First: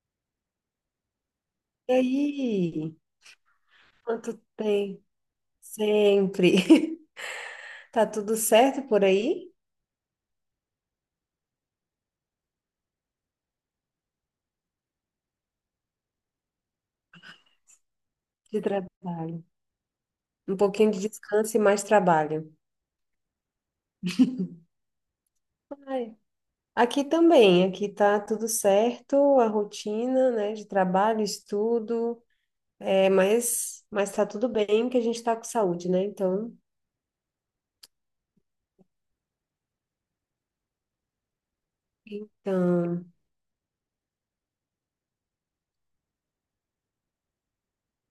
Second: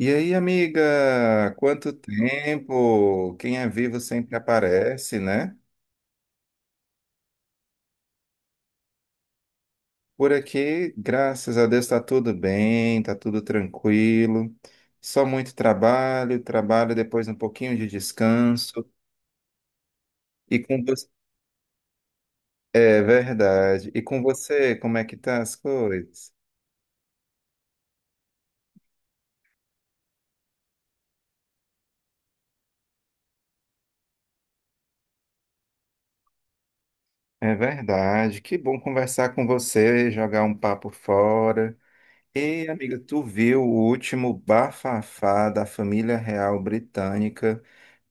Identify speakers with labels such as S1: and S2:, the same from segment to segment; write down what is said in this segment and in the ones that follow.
S1: E aí, amiga, quanto
S2: E aí?
S1: tempo? Quem é vivo sempre
S2: Quanto tempo?
S1: aparece, né?
S2: Sempre. Tá tudo certo por aí?
S1: Por aqui, graças a Deus, tá tudo bem, tá tudo tranquilo. Só muito trabalho, trabalho, depois um pouquinho de
S2: De
S1: descanso.
S2: trabalho. Um
S1: E com
S2: pouquinho de
S1: você,
S2: descanso e mais trabalho.
S1: é verdade. E com você, como é que tá as
S2: Ai.
S1: coisas?
S2: Aqui também, aqui tá tudo certo, a rotina, né, de trabalho, estudo, é, mas tá tudo bem que a gente tá com saúde, né? Então,
S1: É verdade. Que bom conversar com você, jogar um papo fora. Ei, amiga,
S2: então,
S1: tu viu o último bafafá da família real britânica?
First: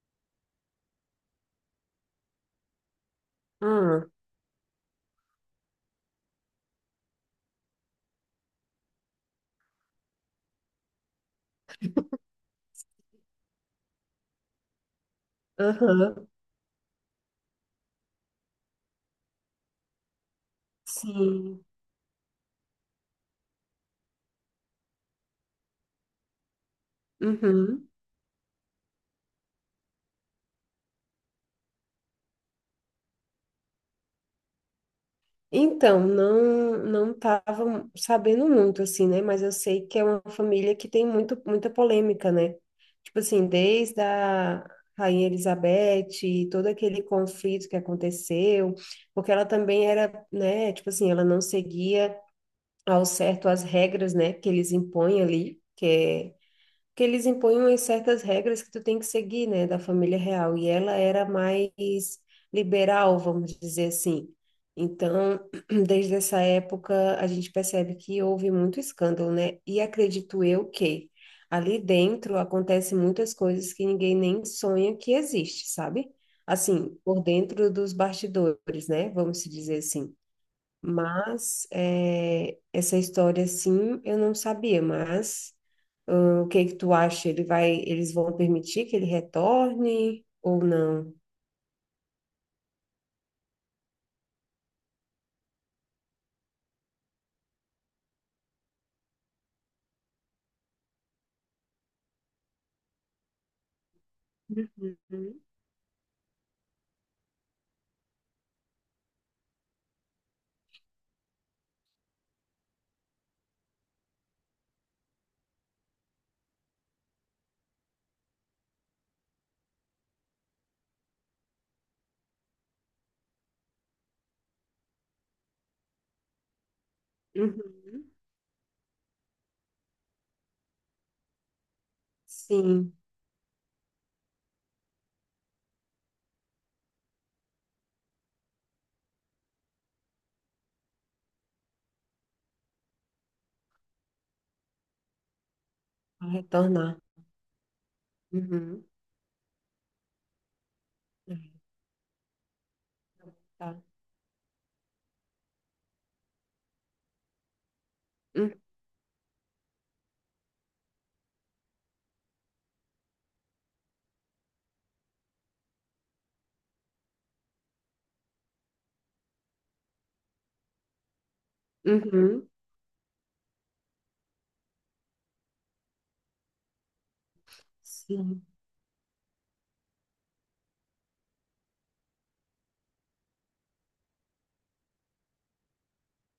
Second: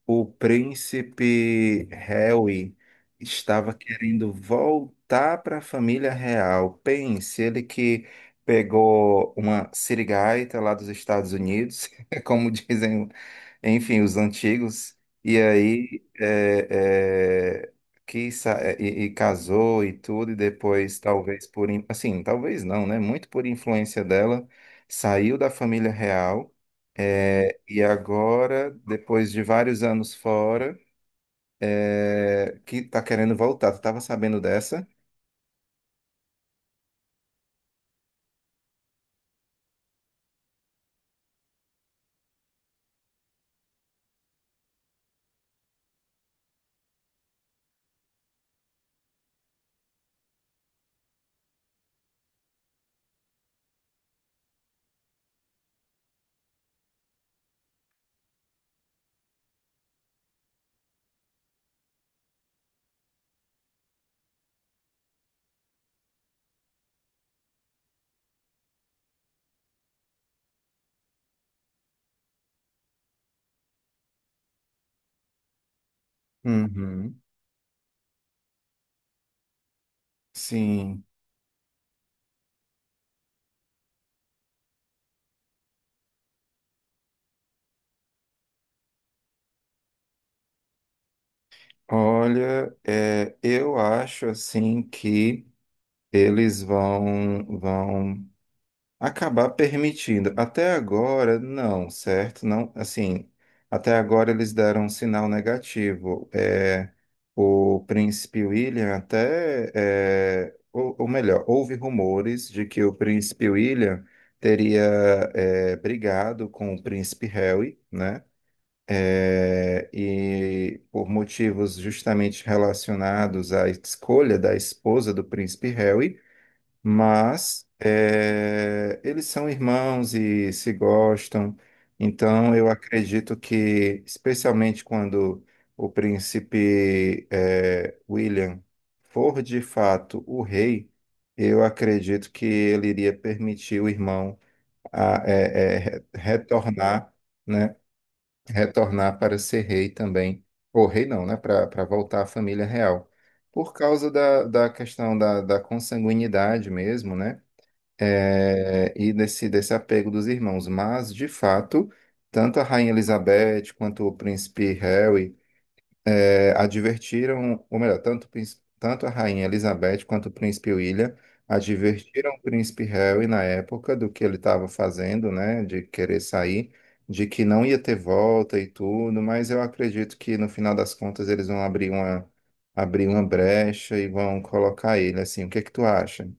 S1: O príncipe Harry estava
S2: ah,
S1: querendo voltar para a família real. Pense, ele que pegou uma sirigaita lá dos Estados Unidos, como dizem enfim, os antigos, e aí
S2: aham,
S1: e, casou e tudo, e depois, talvez
S2: sim,
S1: assim, talvez não, né? Muito por influência dela, saiu da família real, e
S2: uhum.
S1: agora, depois de vários anos fora, que tá querendo voltar. Tu tava sabendo dessa?
S2: Então, não estava sabendo muito assim, né? Mas eu sei que é uma família que tem muito, muita polêmica, né? Tipo assim, desde a Rainha Elizabeth, e todo aquele conflito que aconteceu, porque ela também era, né? Tipo assim, ela não seguia ao certo as regras, né? Que eles impõem ali, que é que eles impõem umas certas regras que tu tem que seguir, né, da família real. E ela era mais liberal, vamos dizer assim. Então, desde essa época, a gente percebe que houve muito escândalo, né? E acredito eu que ali dentro acontecem muitas coisas que ninguém nem sonha que existe, sabe? Assim,
S1: Uhum.
S2: por dentro dos bastidores, né? Vamos se dizer assim.
S1: Sim.
S2: Mas essa história, sim, eu não sabia, mas hum, o que é que tu acha? Ele vai, eles vão permitir que ele retorne ou não?
S1: Olha, eu acho assim que eles vão acabar permitindo. Até agora, não, certo? Não, assim, até agora eles deram um sinal
S2: Uhum.
S1: negativo. É, o príncipe William até, ou melhor, houve rumores de que o príncipe William teria, brigado com o príncipe Harry, né? É, e por motivos justamente relacionados à escolha da esposa do príncipe Harry, mas
S2: Uhum.
S1: eles são irmãos e se gostam, então eu
S2: Sim,
S1: acredito que, especialmente quando o príncipe William for de fato o rei, eu acredito que ele iria permitir o irmão a, eh, eh, re-
S2: vai retornar.
S1: retornar, né,
S2: Uhum.
S1: retornar para ser rei também, ou rei não, né,
S2: É,
S1: para voltar à família real. Por
S2: tá.
S1: causa da, da questão da, da consanguinidade mesmo, né?
S2: Hum,
S1: é, e desse, desse apego dos irmãos. Mas, de fato, tanto a Rainha Elizabeth quanto o príncipe Harry advertiram, ou melhor, tanto a Rainha Elizabeth quanto o príncipe William advertiram o
S2: uhum.
S1: príncipe Harry na época do que ele estava fazendo, né, de querer sair, de que não ia ter
S2: Sim.
S1: volta e tudo, mas eu acredito que no final das contas eles vão abrir uma brecha e vão colocar ele assim. O que é que tu acha?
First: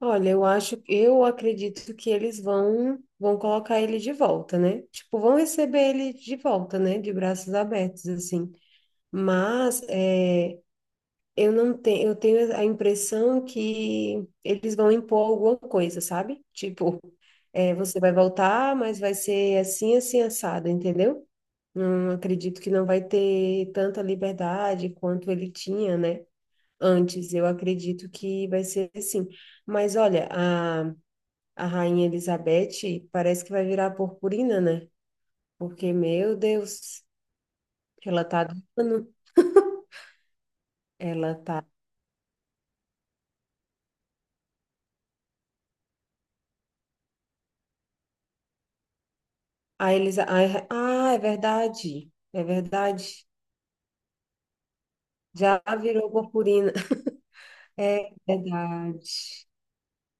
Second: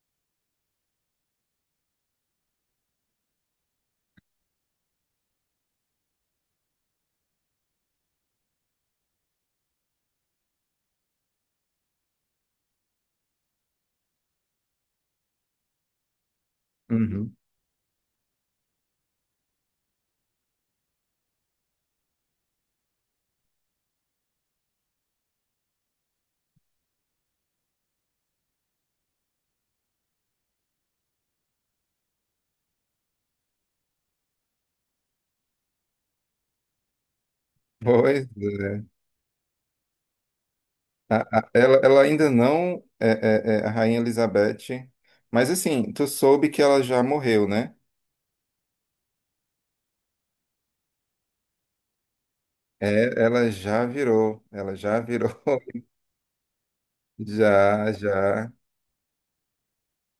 S2: Olha, eu acho, eu acredito que eles vão, vão colocar ele de volta, né? Tipo, vão receber ele de volta, né? De braços abertos, assim. Mas é, eu não tenho, eu tenho a impressão que eles vão impor alguma coisa, sabe? Tipo,
S1: Uhum.
S2: é, você vai voltar, mas vai ser assim, assim, assado, entendeu? Não acredito que não vai ter tanta liberdade quanto ele tinha, né? Antes, eu acredito que vai ser assim. Mas olha, a Rainha Elizabeth parece que vai virar purpurina, né? Porque, meu Deus, ela
S1: Pois
S2: tá. do
S1: é.
S2: ela tá.
S1: Ela ainda não é, é a Rainha Elizabeth, mas assim, tu soube que ela já morreu, né?
S2: A Elisa. Ai, ah, é verdade. É
S1: É,
S2: verdade.
S1: ela já virou,
S2: Já virou purpurina.
S1: já,
S2: É
S1: já.
S2: verdade.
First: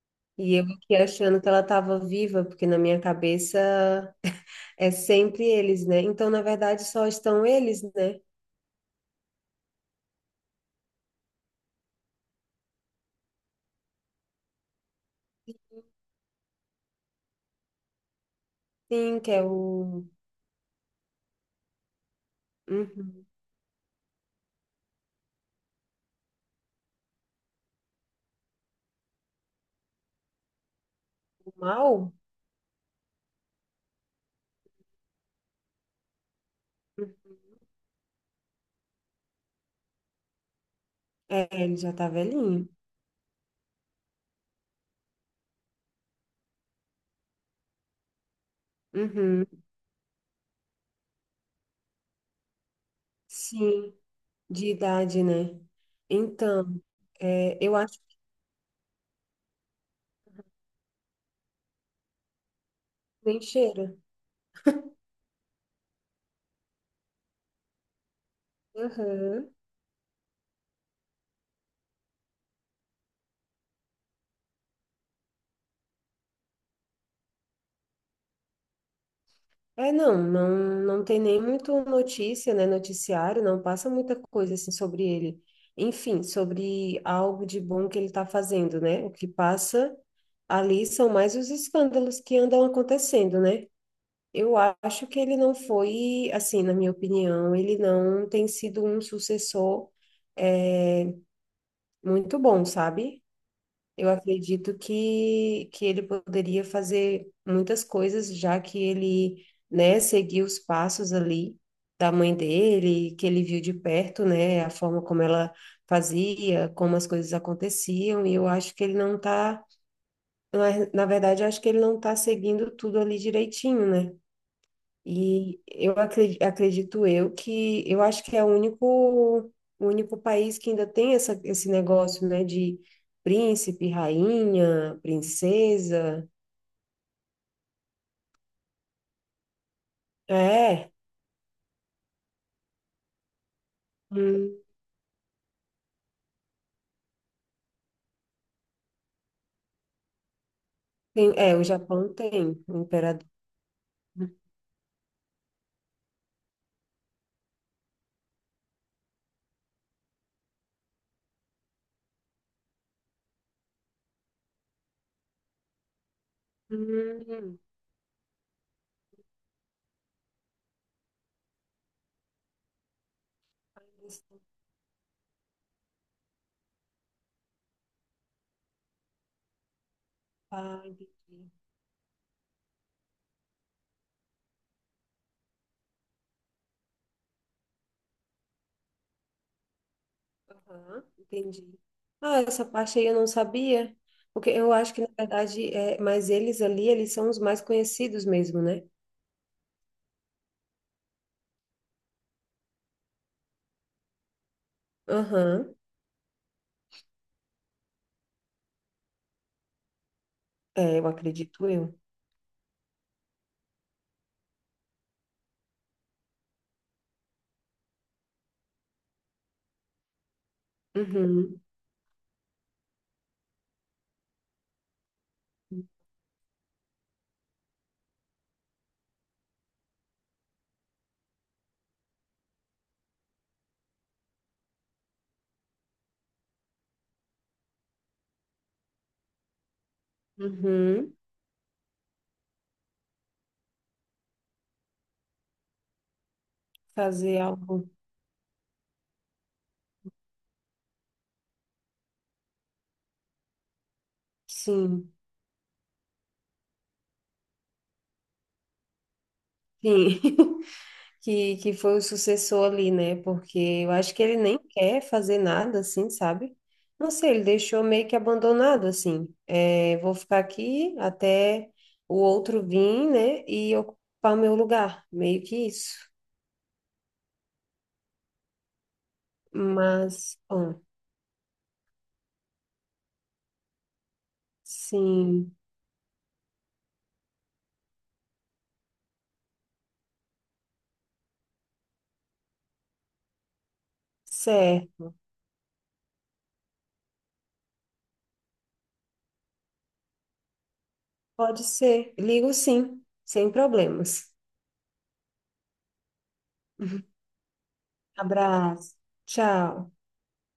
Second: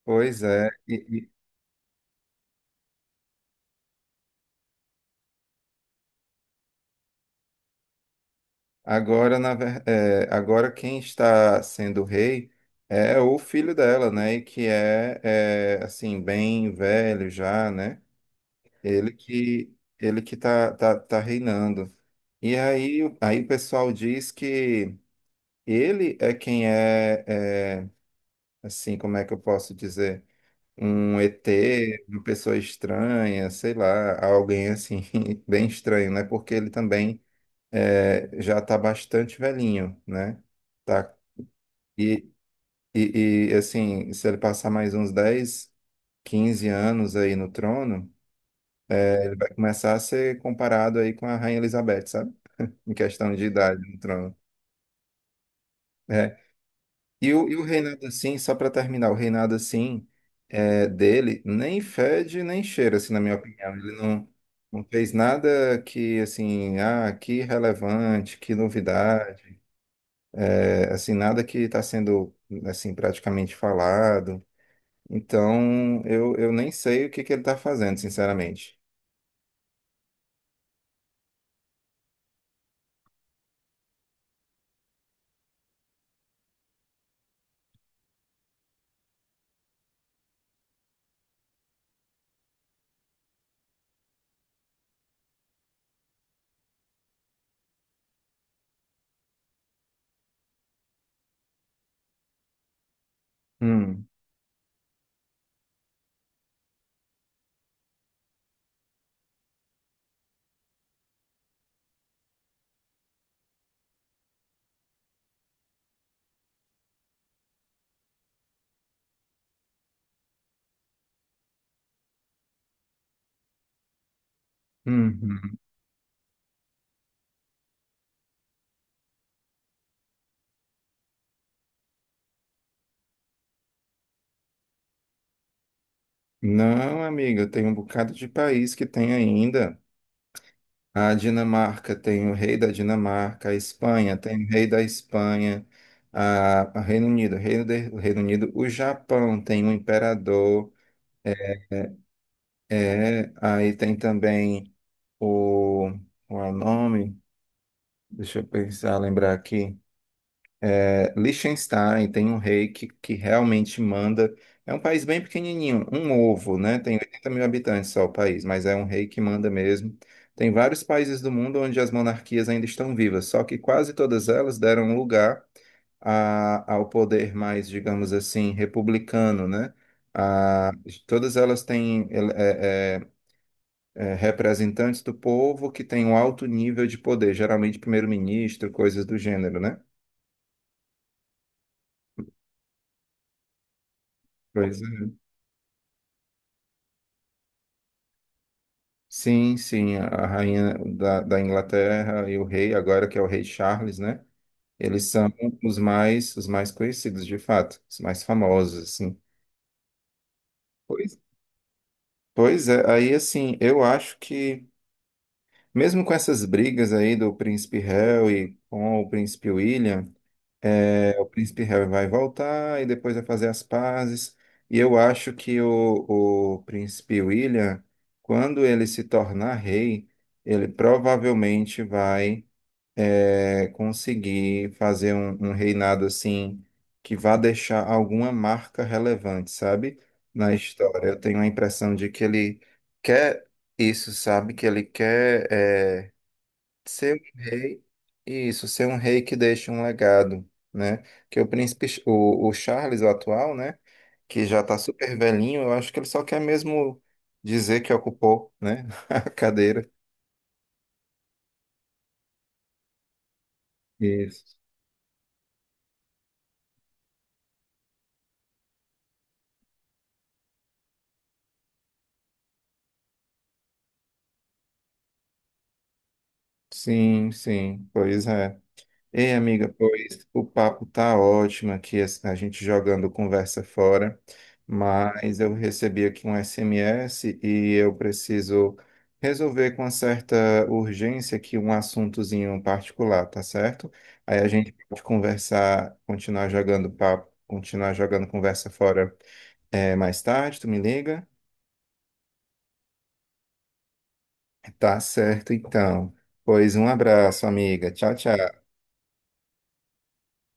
S1: Pois
S2: E eu
S1: é.
S2: aqui
S1: E
S2: achando que ela estava viva, porque na minha cabeça é sempre eles, né? Então, na verdade, só estão eles, né?
S1: agora, agora quem está sendo rei é o filho dela, né? E que é, é assim, bem velho já, né? Ele
S2: Sim, que é
S1: que
S2: o,
S1: ele que tá, tá reinando. E aí,
S2: uhum,
S1: aí o pessoal diz que ele é quem assim, como é que eu posso dizer? Um
S2: o
S1: ET,
S2: mal.
S1: uma pessoa estranha, sei lá, alguém assim, bem estranho, né? Porque ele também já está bastante velhinho, né? Tá?
S2: É, ele já tá
S1: E,
S2: velhinho.
S1: assim, se ele passar mais uns 10, 15 anos aí no trono, ele
S2: Uhum.
S1: vai começar a ser comparado aí com a Rainha Elizabeth, sabe? Em questão de idade
S2: Sim,
S1: no trono.
S2: de idade, né?
S1: É.
S2: Então,
S1: E
S2: é,
S1: o
S2: eu acho
S1: reinado
S2: que
S1: assim, só para terminar, o reinado assim dele nem fede nem cheira, assim, na minha
S2: nem
S1: opinião. Ele
S2: cheira.
S1: não, não fez nada que, assim, ah, que relevante, que
S2: Uhum.
S1: novidade, assim, nada que está sendo, assim, praticamente falado. Então, eu nem sei o que que ele está fazendo, sinceramente.
S2: É, não, não tem nem muito notícia, né, noticiário, não passa muita coisa, assim, sobre ele. Enfim, sobre algo de bom que ele está fazendo, né? O que passa ali são mais os escândalos que andam acontecendo, né? Eu acho que ele não foi, assim, na minha opinião, ele não tem sido um sucessor, é, muito bom, sabe?
S1: Hum,
S2: Eu acredito que ele poderia fazer muitas coisas, já que ele, né, seguiu os passos ali da mãe dele, que ele viu de perto, né, a forma como ela fazia, como as coisas aconteciam, e eu acho que ele não tá, na na verdade, eu acho que ele não tá seguindo tudo ali direitinho, né?
S1: uhum.
S2: E eu acredito, eu que eu acho que é o único país que ainda tem essa, esse negócio, né, de príncipe, rainha, princesa.
S1: Não, amiga, tem um bocado de país que tem ainda.
S2: É,
S1: A Dinamarca tem o rei da Dinamarca, a Espanha tem o
S2: hum,
S1: rei da Espanha, a Reino Unido, o Reino Unido, o Japão tem um imperador,
S2: é, o
S1: é,
S2: Japão tem o imperador.
S1: aí tem também o, qual é o nome? Deixa eu pensar, lembrar aqui. É, Liechtenstein tem um rei que realmente manda. É um país bem pequenininho, um ovo, né? Tem 80 mil
S2: Hum,
S1: habitantes só o país, mas é um rei que manda mesmo. Tem vários países do mundo onde as monarquias ainda estão vivas, só que quase todas elas deram lugar ao poder mais, digamos assim, republicano, né? A-
S2: ah,
S1: todas
S2: entendi.
S1: elas têm ele- é- é- é, Representantes do povo que têm um alto nível de poder, geralmente primeiro-ministro, coisas do gênero, né?
S2: Aham, entendi. Ah, essa parte aí eu não sabia, porque eu
S1: Pois
S2: acho que na
S1: é.
S2: verdade é, mas eles ali, eles são os mais conhecidos mesmo, né?
S1: Sim, sim, a rainha da, da Inglaterra e o rei, agora que é o rei Charles, né? Eles são
S2: Aham,
S1: os mais conhecidos, de fato, os mais famosos, assim.
S2: é, eu
S1: Pois,
S2: acredito eu.
S1: pois é, aí assim, eu acho que mesmo com essas brigas aí do príncipe Harry e com o príncipe William, é, o
S2: Uhum,
S1: príncipe Harry vai voltar e depois vai fazer as pazes. E eu acho que o príncipe William, quando ele se tornar rei, ele provavelmente vai conseguir fazer um reinado assim que vá deixar alguma marca relevante, sabe? Na história.
S2: uhum.
S1: Eu tenho a impressão de que ele quer isso, sabe? Que ele quer ser um
S2: Fazer
S1: rei,
S2: algo,
S1: isso, ser um rei que deixa um legado, né? Que o o Charles, o atual, né? Que já tá
S2: sim,
S1: super velhinho, eu acho que ele só quer mesmo dizer que ocupou, né? A cadeira.
S2: sim, que foi o sucessor ali, né? Porque eu acho que ele
S1: Isso.
S2: nem quer fazer nada, assim, sabe? Não sei, ele deixou meio que abandonado, assim. É, vou ficar aqui até o outro vir, né? E ocupar meu lugar, meio que isso.
S1: Sim, sim, pois é. Ei, amiga, pois
S2: Mas,
S1: o
S2: bom,
S1: papo tá ótimo aqui, a gente jogando conversa fora, mas eu
S2: sim,
S1: recebi aqui um SMS e eu preciso resolver com uma certa urgência aqui um assuntozinho particular, tá certo? Aí a gente pode
S2: certo,
S1: conversar, continuar jogando papo, continuar jogando conversa fora, mais tarde, tu me liga?
S2: pode ser. Ligo sim, sem problemas.
S1: Tá certo, então. Pois um abraço, amiga. Tchau, tchau.
S2: Abraço, tchau.